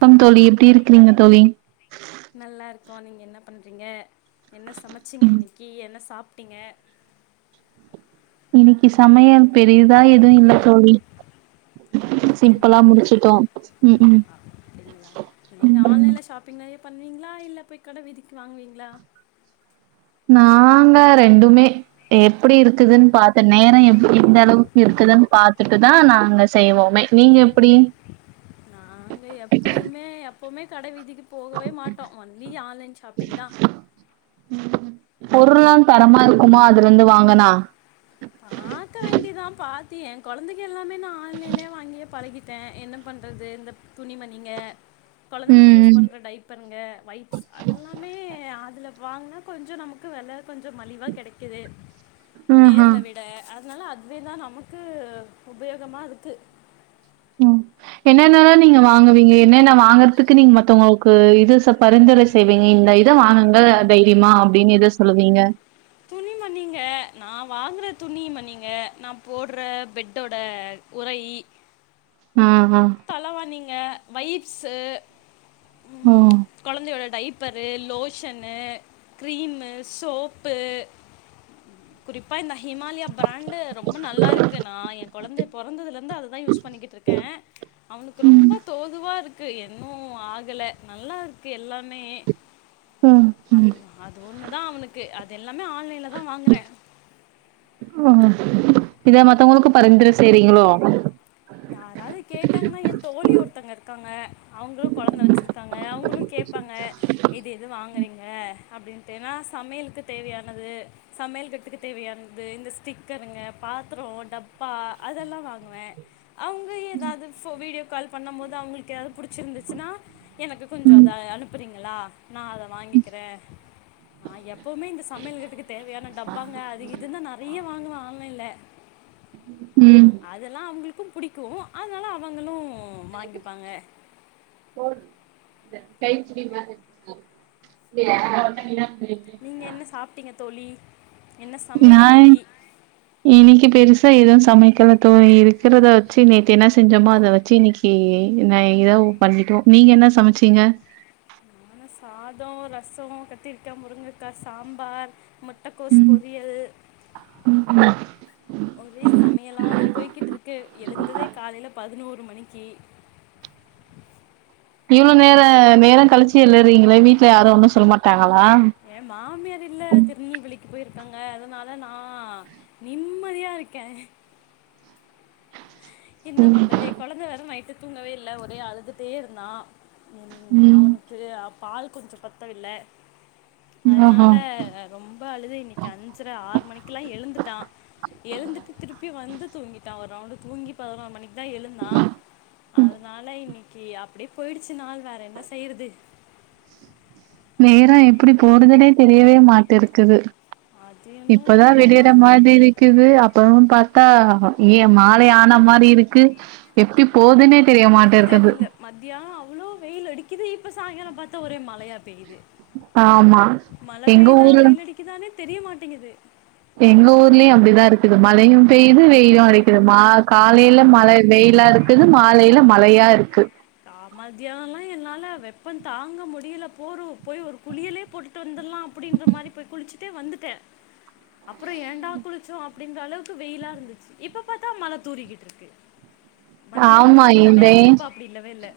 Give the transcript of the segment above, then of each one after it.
பம் தோழி எப்டி இருக்குறீங்க தோழி நல்லா இருக்கு நீங்க என்ன பண்றீங்க என்ன சமச்சிங்க ம் இன்னைக்கி என்ன சாப் ட்டிங்க இன்னிக்கு சமயல் பெரியுதா எதுவு இல்ல தோழி சிம்பிளா அப்படிங்களா முடிச்சுட்டோ ம் ம் அப்படிங்களா நீங்கள் ம் ம் ஆன்லைனில் ஷாப்பிங் நிறைய பண்ணுவீங்களா இல்ல போய் கட விதிக்கு வாங்குவீங்களா நாங்க ரெண்டுமே எப்படி இருக்குதுன்னு பாத்த நேர எடி எந்த அளவுக்கு இருக்குதுன்னு பாத்துட்டுதா நாங்க செய்வோமே நீங்க எப்படி பொப்பமே கடைவிதிக்கு கு போகவே மாட்டோ ஒன்லி ஆன்லைன் ஷாப்பிங் தா ம் பொருள்லா தரமா இருக்குமா அதுலருந்து வாங்குனா ஏ கொழந்தைக எல்லாமே நா ஆன்லைன்லயே வாங்கியே பழகிட்டே என்ன பண்றது இந்த துணிமணிங்க கொழந்தைங்களுக்கு யூஸ் ம் பண்ற டைப்பர்ங்க வைப்ஸ் அதெல்லாமே அதுல வாங்கினா கொஞ்ச நமக்கு வெல கொஞ்ச மலிவா கெடைக்குது ம் ஹ நேர்ல வெட அ அதனால அதுவேதா நமக்கு உபயோகமா இருக்கு ம் என்னென்னன்னா நீங்க வாங்குவீங்க என்னென்ன வாங்கறதுக்கு நீங்க மத்தங்களுக்கு இது சப் பரிந்துரை செய்விங்க இந்த ஐ எத வாங்குங்க தைரியமா அப்படின்னு எத சொல்லுவீங்க துணி மண்ணிங்க நா வாங்குற துணி மணிங்க நா போடுற பெட்டோட உரை ஆ ஆ தலவா நீங்க வயிர் ச ம் ஓ கொழந்தையோட டைப் ப்பர்ரு லோஷன்னு கிரீம்மு சோப்பு குறிப்பாய்ந்த ஹிமாலயா பிராண்டு ரொம்ப நல்லாயிருக்கு நா ஏ கொழந்த பொறந்ததுலருந்து அதுதா யூஸ் பண்ணிக்கிட்ருக்கே அவனுக்கு அ ரொம்ப ம் தோதுவா நல்லாருக்கு இன்னு ஆகல நல்லாருக்கு எல்லாமே ஓ அதுதா அது ஒன்னுதா அவனுக்கு அது எல்லாமே ஆன்லைன்ல தா வாங்குறே இத மத்தவுங்களுக்கு பரிந்துரை செய்றீங்களோ யாராது கேட்டாங்கன்னா என் தோழி ஒருத்தங்க இருக்காங்க அவுங்களு கொழந்த வச்சிருக்காங்க அவுங்களு கேட்பாங்க இது எது வாங்குறீங்க ங்க அப்படின்ட்டேன்னா சமையலுக்கு தேவையானது சமையல் கட்டுக்கு தேவையானது இந்த ஸ்டிக்கருங்க பாத்திர டப்பா அதெல்லா வாங்குவே அவுங்க ஏதாவது ஃபோ வீடியோ கால் பண்ணும்போது அவங்களுக்கு யாரு புடிச்சிருந்துச்சுன்னா எனக்கு கொஞ்ச அதை அனுப்புறீங்க எல்லா நா அத வாங்கிக்கிறே நா எப்பவுமே இந்த சமையல் கட்டுக்கு தேவையான டப்பாங்க அது இதுன்னு நெறையா வாங்குவே ஆன்லைன்ல ம் அதெல்லா அவுங்களுக் இப்பவு புடிக்கு அதனால அவங்களு ம் வாங்கிப்பாங்க டைட் ஸ்லீமா அ அ ஒன்னுமே புரியல நீங்க என்ன சாப்ட்டீங்க தோழி என்ன நா சமையல் இன்னைக்கு இன்னைக் பெருசா எது சமைக்கல தோழி இருக்கிறத வச்சு நேத்து என்ன செஞ்சோமோ அத வச்சு இன்னைக்கி நா ஏதோ பண்ணிட்டோம் நீங்க என்ன சமைச்சீங்க சாதோ ரசோ கத்திரிக்கா முருங்கக்கா சாம்பார் முட்டக்கோஸ் ம் பொறியல் ஒரே சமையலாதா போய்கிட்டு இருக்கு எழுந்ததே காலைள பதினோரு மணிக்கி இவ்ளோ நேரா நேர கழிச்சி எழுறீங்களே வீட்ல யாரு ஒன்னு சொல்ல மாட்டாங் எ மாமியார் இல்ல திருநெல்வேலிக் போயிருக்காங்க அதனால நா நிம்மதியா இருக்க என்ன ம் பண்றது குழந்த வேற நைட்டு தூங்கவே இல்ல ஒரே அழுதுட்டே இருந்தா ம் அவனுக்கு அவ் பால் கொஞ்ச பத்தவில்ல ஆஹா அதனால ரொம்ப அழுது இன்னைக் அஞ்சர ஆறு மணிக்கு எல்லா எழுந்துட்டா எழுந்துட்டு திருப்பி வந்து தூங்கிட்டா ஒர் ரவுண்டு தூங்கி பதினோர் மணிக் தா எழுந்தா அதுனால இன்னிக்கு அப்படியே போயிடுச்சு நாள் வேற என்ன செய்றது நேரோ எப்புடி போறதுனே தெரியவே மாட் இருக்குது அது இன்னும் இப்பதா விடியெற உண்மைதான் மாதிரி இருக்கிது அப்றோ பா தா ஏ மாலை ஆன மாரி இருக்கு எப்டி போதுனே தெரில மத்தியானோ அவுளோ வெயில் அடிக்குது இப்ப சாய்ங்காலோ பாத்தா ஒரே மழையா பெய்யுது ஆமா மழ எங்க பெய்தா ஊர்ல வெயில் அடிக்குதானே தெரிய மாட்டேங்குது எங்க ஊர்லியு அப்டிதா இருக்குது மழையு பெய்து வெய்லு அடிக்குது மா கா காலேல மழ வெய்லா இரு க்குது மாலைள மழையா இருக்கு தா மத்தியானலா என்னால வெப்பந்தாங்க முடியில போறு போய் ஒரு குளியலே போட்டுட்டு வந்துர்லா அப்டின்ற மாரி போய் குளிச்சுட்டே வந்துட்டே அப்பறோ ஏண்டா குளிச்சோ அப்டின்ற அளவுக்கு வெயிலா இருந்துச்சு இப்ப பாத்தா மழ தூரிகிட்டு இருக்கு ஆமா மத்தியானத்துக்கு இருந்த இந்தே வெயில் இப்போ அப்படி இல்லவே இல்லை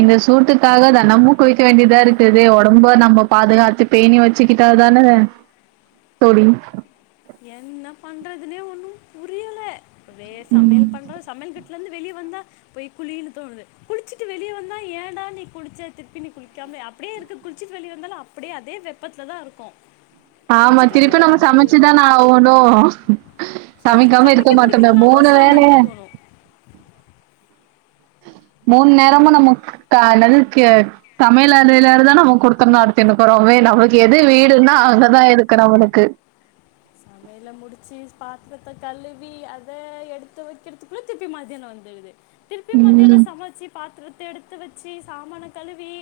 இந்த சூட்டுகா காக தெனமு குளிக்க வேண்டியதா இருக்குது ஒடம்ப நம்ம பாதுகாத்து பேணி வச்சுக்கிட்டா தான தோழி என்ன பண்றதுனே ஒண்ணு புரியல அதே சமையல் பண்ற சமைல் கட் ல இருந்து வெளிய வந்தா போய் குழின்னு தோணுது குளிச்சுட்டு வெளியே வந்தா ஏன்டா நீ குளிச்ச திருப்பி நீ குளிக்காம அப்டியே இருக்கு குளிச்சிட்டு வெளிய வந்தாலு அப்டியே அதே வெப்பத்லதா இருக்கோ ஆமா திருப்பி நம்ம சமச்சுதான ஆ ஒவ்வொன்னு சமை சமைக்காம சமைக்க இருக்க மாட்டோம முடிக்கலனாலும் மூணு சாமான் வேலய கழுவணும் மூண் நேரமு நம்மோ காலல் கேட் சமைல் அறைல இருந்தா நம்ம குடுத்தன் நடுத்தின்குறோ வே நமக்கு எது வீடுன்னா அங்கதா இருக்கு நம்மளுக்கு சமைல முடிச்சு பாத்ரத்த கழுவி அத எடுத்து வக்கிற்துக்குள்ள திருப்பி மதியானோ வந்துடுது திருப்பி மதியானோ ம் சமச்சி பாத்துரத் த எடுத்து வெச்சி சாமான கழுவி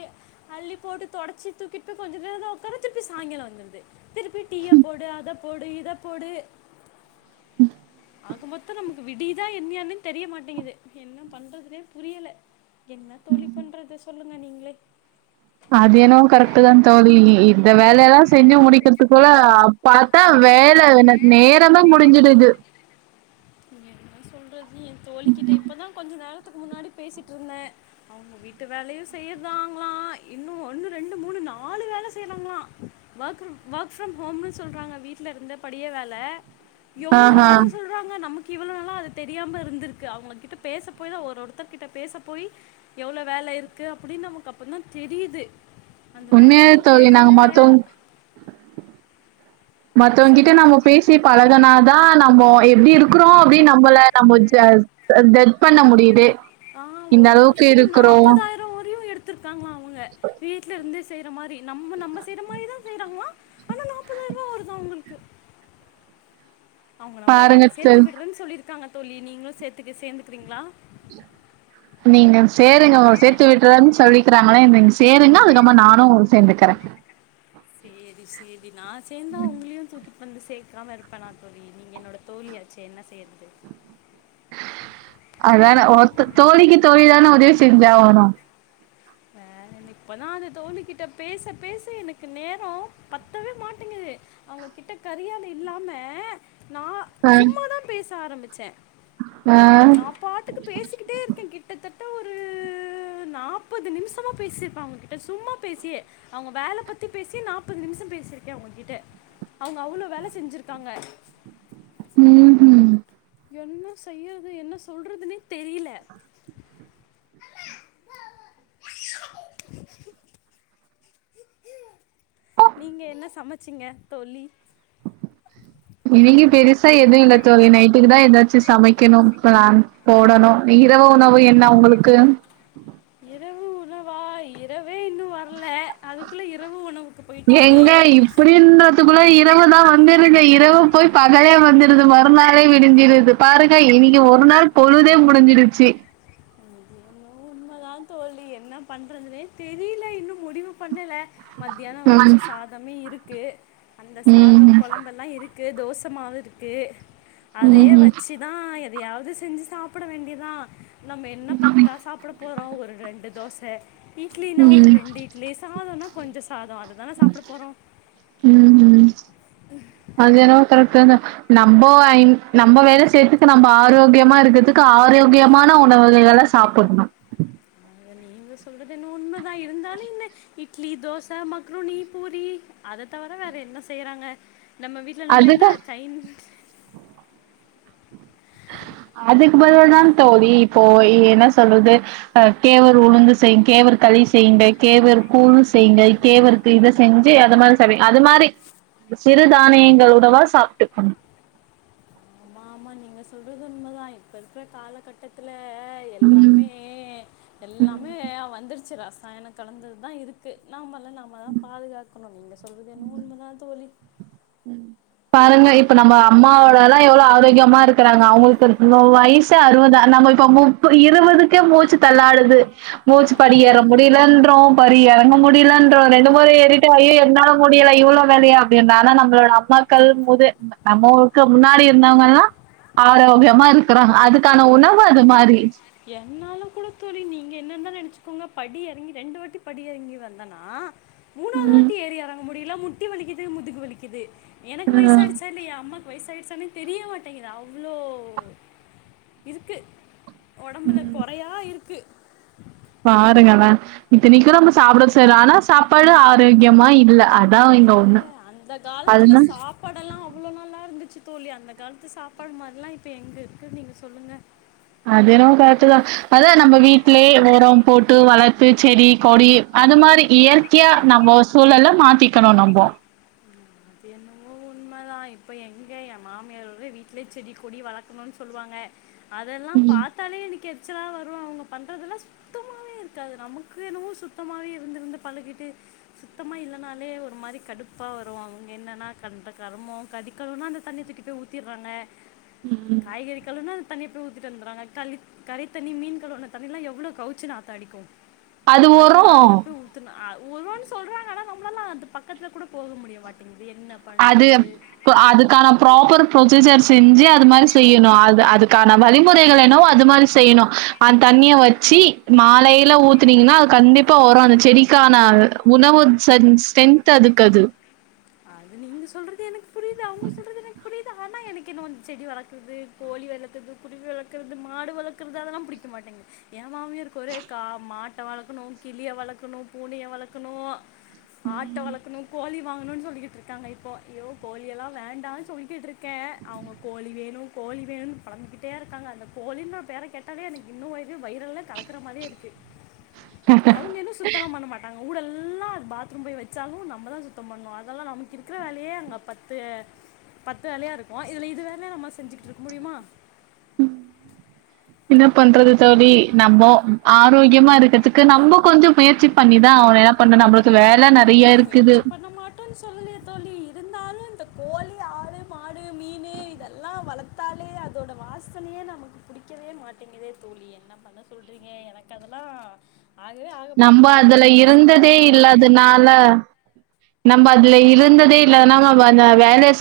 அள்ளி போட்டு தொடச்சி தூக்கிட் போய் கொஞ்ச நேரதா உக்காரே திருப்பி சாய்ங்காலோ வந்துர்து திருப்பி டீய போடு அத போடு இ த போடு ஆக மொத்தோ நமுக்கு விடிதா என்னியானே தெரியமாட்டேங்குது என்ன பண்றதுனே புரியல என்ன தோழி பண்றது சொல்லுங்க நீங்ளே அது ஏனோ கரெக்ட்டு தா தோழி இ இந்த வேலலா செஞ்சு முடிக்கற்துக்குள்ள அ பாத்தா வேல நே நேரந்தா முடிஞ்சுடுது என்ன சொல்ற இனி எ தோழிக்கிட்ட இப்போதா கொஞ்ச நேர த்துக்கு முன்னாடி பேசிட்டிருந்த அவுங்க வீட்டு வேலயு செய்யுற்தாங்ளா இன்னு ஒன்னு ரெண்டு மூணு நாலு வேல செய்றாங்ளா வகிரு வெக் ஃப்ரம் ஹோம்னு சொல்றாங்க வீட்ல இருந்த படியே வேல எவுளோ ஆஹா வேல சொல்றாங்க நமக் இவுளோ நாளா அது தெரியாம இருந்திருக்கு அவுங்ககிட்ட பேச போய்தா ஒரு ஒருத்தர் கிட்ட பேச போய் எவுளோ வேல இருக்கு அப்புடின் நமுக்கு அப்பந்தா தெரியிது உண்மியாவே தோழி நாங்க மத்தோங் மத்தவங்கிட்ட சொல்லுங்கள் நம்மோ பேசி பழகனாதா [unintelligible] நம்போ எப்டி இருக்குறோ அப்டீன் நம்பள நம்போ ஜ அ ஜட்ஜ் பண்ண முடியிது ஆ ஒரு மாஸ்த்துக்கு நாப்பதாயிரோ வரையு எடுத் தாங்கலா அவுங்க வீட்ல இருந்தே இந்த மாரி நம்ம நம்ம செய்ற மாரிதா செய்றாங்ளா ஆனா நாப்பதாய்ருவா வருதா அவுங்குளுக்கு அவுங்க நம்ப்ள பாருங்க என்ன சேர்த்து சார். விடுறன் சொல்லி இருக்காங்க தோழி நீங்ளு சேத்துக்க சேந்துக்றீங்ளா நீங்க சேருங்க உங் சேத்து விட்றன் சொல்லிக்கிறாங்களே நீங் சேரிங்கனா [unintelligible] நானு சேந்துக்கறே சேரி சேரி நா சேந்தா உங்ளியு தூக்கி வந்து சேக்காம இருப்பனா தோழி நீங்க என்னோட தோழியாச்சே என்ன செய்யற்து அதான ஒர்த்த தோழிக்கு தோழி தானே உதவி செஞ்சாவனோ வேறென்ன இப்பதா அந்த தோழி கிட்ட பேச பேச எனக்கு நேரோ பத்தவே மாட்டேங்குது அவுங்ககிட்ட கறியால இல்லாம நா ஆ சும்மாதா பேச ஆரம்பிச்ச ஆ நா பாட்டுக்கு பேசிக்கிட்டே இருக்கே கிட்டத்தட் ட ஒரு நா ப்பது நிம்சமா பேசிர்ப்ப அவுங்க கிட்ட சும்மா பேசியே அவுங்க வேல பத்தி பேசி நாப்பது நிம்ஸோ பேசிருக்கே அவுங்ககிட்ட அவுங்க அவ்ளோ வேல செஞ்சிருக்காங்க ம் ம் என்ன செய்யறது என்ன சொல்றதுன்னே தெரியில நீங்க என்ன சமைச்சிங்க தோழி இன்னக்கி பெருசா எதும் இல்ல தோழி நைட்டுக்கு தா ஏதாச்சு சமைக்கணும் ப்ளான் போடணு இரவு உணவு என்ன உங்களுக்கு இரவு உணவா இர வே இன்னு வர்ல அது குள்ள இரவு உணவு எங்க இப்பிடின த்துக்குள்ள இரவுதா வந்துருமே இரவு போய் பகலே வந்துறுது மறுநாளே விடிஞ்சிருது பாருங்க இன்னைக்கு ஒரு நாள் பொழுதே முடிஞ்சிருச்சு அதுதான் தோழி என்ன பண்றதுன்னே தெரில இன்னும் முடிவு பண்ணல மதியானம் ம். வடுச்ச சாதமே இருக் கு அந்த சாதோ ம்ஹ்ம். கொழம்பெல்லா இருக் கு தோசமாவு இருக்கு அதயே ம்ஹ்ம். வச்சுதான் எ எதயாவது செஞ்சு சாப்ட வேண்டிதா நம்ம என்ன பத்தா சாப்ட றோ ஒரு ரெண்டு தோச இட்லினா ஒரு ம். ரெண்டு இட்லி சாதோனா கொஞ்ச சாதோ அதுதான சாப்ட போறோ ம்ஹ்ம். அது என்னவோ [unintelligible] நம்போ ன் நம்ம வேல செய்றதுக்கு நம்ப ஆரோக்கியமா இருக்கறதுக்கு ஆரோக்கியமான உணவுககள சாப்பட்ணும் அத நீங்க சொல்றது என்னமோ உண்மதா, இருந்தாலும் என்ன இட்லி, தோச, மக்ருனி, பூரி, அத தவர வேற என்ன செய்றாங்க நம்ம வீட்ல நம்ம என்ன அதுக்கு சைன் அதுக்கு பதிலா தான் தோழி இப்போ என்ன சொல்றது அ கேவர் உளுந்து செய்ங் கேவர் களி செய்ங்க கேவர் கூழு செய்ங்க கேவருக்கு இத செஞ்சு அது மாரி சாபி அது மாரி சிறு தானியங்களுடவா சாப்ட்டுக்கணும் ஆமா ஆமா நீங்க சொல்றது உண்மதான் இப்ப இருக்குற காலகட்டத்துல ல ம் எல்லாமே எல்லாமே வந்துரு ச்சு ரசாயனம் கலந்தது தா இருக்கு நாம ல நம்ம தான் பாதுகாக் க்கணும் நீங்க சொல்றது என்னமோ உண்மதான் தோழி பாருங்க இப்ப நம்ம அம்மாவோடல்லா எவ்ளோ ஆரோக்கியமா இருக் க்கறாங்க அவுங்களுக்கு இன்னோ வயசு அறுவதா நம்மளு இப்ப முப்ப இருவதுக்கே மூச்சு தள்ளாடுது மூச்சு படி அது ஏற என்- முடியலன்றோம் படி இற [unintelligible] முடிலன்றோம், ரெண்டு மொற எறிட்டு அய்யோ என்னால முடில இவ்ளோ வேலயா அப்டினானா நம் நம்மோளட அம்மாக்கள் முது நம்மளுக்கு முன்னாடி இருந்தவங்கல்லாம் ஆரோக்கியமா இருக்குறோ அதுக்கான உணவு அது மாரி என்னாலும் கூட தோழி, நீங்க என்ன இருந்தாலு நெனைச்சுக்கோங்க, படி எறங்கி, ரெண்டு வாட்டி படி எறங்கி வந்தன்னா மூணாவது ம் வாட்டி ஏரி எறங்க முடில முட்டி வலிக்குது முதுகு வலிக்குது எனக்கு வயசு ம் ஆயிடுச்சா இல்லியா அம்மாக் வயிசாயிச்சானே தெரிய மாட்டேங்குது அவ்ளோ இருக்கு ஒடம்புல குறையா இருக்கு [inaudible] பாருங்களே இத்த நிக்கிறவங்க சாப்டவு செய்றோ ஆனா சாப்பாடு ஆரோக்கியமா இல்ல அதா இங்க ஒன்னு ஆ அந்த காலத்துல சாப்பாடெல்லா அவ்ளோ நல்லா இருந் சு தோழி அந்த கால்த்து சாப்பாட் மார்லா இப்ப எங்க இருக்கு நீங்க சொல்லுங்க அது என்னமோ கர்ட்தா அதா நம்ப வீட்லயே எவ்ளோ ஒரம் போட்டு வளர்த்து செடி கொடி அது மாரி இயற்கையா நம்போ சூழல்ல மாத்திக்கணு நம்போ அது என்னவோ உண்மதா இப்ப எங்கே எ மாமியாரோட வீட்லயே செடி கொடி வளக்கணுன்னு சொல்லுவாங்க அதெல்லா ம். பாத்தாலே எனக்கேது ச்சலா வரோ அவுங்க பண்றதுலா சுத்தமாவே இருக்காது நமக்கு என்னவோ சுத்தமாவே இருந்திருந்து பழகிட்டு சுத்தமா இல்லனாலே ஒரு மாரி கடுப்பா வருவோ என்னென்னா கண்ட கருமோ கறி கழுவுனா அந்த தண்ணிய தூக்கிட் போயி ஊத்திறாங்க காய்கறி கழுவுனா அந்த தண்ணிய போயி ஊ ட்டு வந்துர்வாங்க கலி கறித்தண்ணி மீன் கழுவுன தண்ணில்லா எவ்ளோ கவுச்சு நாத்த அடிக்கோ அது அதெல்லா வரும். அதுல போயி ஊத்துனா ஒரோன்னு சொல்றாங்க ஆனா நம்ளாலலா அது பக்கத்துல கூட போக முடியமாட் அது ப அதுக்கான புரோபெர் ப்ரொசீஜர்ஸ் செஞ்சு அது மாரி செய்யணு அது அதுக்கான வழி முறைகள் என்னவோ அது மாரி செய்யணு அந்த் தண்ணிய வெச்சு மாலையல ஊத்துனீங்கனா கண்டிப்பா வரும் அந்த செடிக்கான உணவு ஸ்ட்ரென்த் அதுக்கு அது அது நீங்க சொல்றது எனக்கு புரிது அவங்க சொல்றது எனக்கு புரிது ஆனா எனக்கு இன்னோ வந்து செடி வளர்க்கறது கோழி வளர்க்கறது குருவி வளர்க்கறது மாடு வளர்க்கறது அதெல்லா புடிக்க மாட்டேங்க எ மாமியார்க்கு ஒரே கா மாட்ட வளக்கணு கிளிய வளக்கணு பூனையை வளக்கணு ஆட்ட வளக்குன்னு கோழி வாங்குன்னு சொல்லிக்கிட் தாங்க இப்போ ஐயோ கோழி எல்லா வேண்டான்னு சொல்லிக்கிட்டு இருக்கே அவுங்க கோழி வேணு கோழி வேணுன்னு பளர்ந்துக்கிட்டே இருக்காங்க அந்த கோழின்னு ஒரு பேரை கேட்டாலே எனக்கு இன்னும் இது வைரலாக கலக்கிற மாதிரியி இருக்குது அவங்க எதுவும் சுத்தமா பண்ண மாட்டாங்க ஊடெல்லா அது பாத்ரூம் போயி வச்சாலு நம்மதா சுத்தோ பண்ணும் அதெல்லாம் நமக்கு இருக்கற வேலயே அங்க பத்து பத்து வேலயா இருக்கோ இதுல இது வேலயா நம்ம செஞ்சுகிட்டு இருக்க முடியுமா என்ன பண்றது தோழி நம்மோ ஆரோக்கியமா இருக்கறதுக்கு நம்போ கொஞ்சோ முயற்சி பண்ணிதா அவுன்னோ எதா பண்டு நம்மள நம்மோ என்ன முயற்சி பண்ண மாட்டோன்னு சொல்லலியே தோழி இருந்தாலு இந்த கோழி ஆடு மாடு மீனு இதெல்லா வளத்தாலே அதோட வாசனையே நமக்கு பிடிக்கவே மாட்டேங்கிதே தோழி என்ன பண்ண சொல்றீங்க எனக்கு அதெல்லா ஆகவே ஆக நம்ப மாட்டேங்குது என்ன செஞ்சாலு புடிக்கல ல நம்ப அதுல இருந்ததே இல்லாதுனாவோ வ அந்த வேலய செ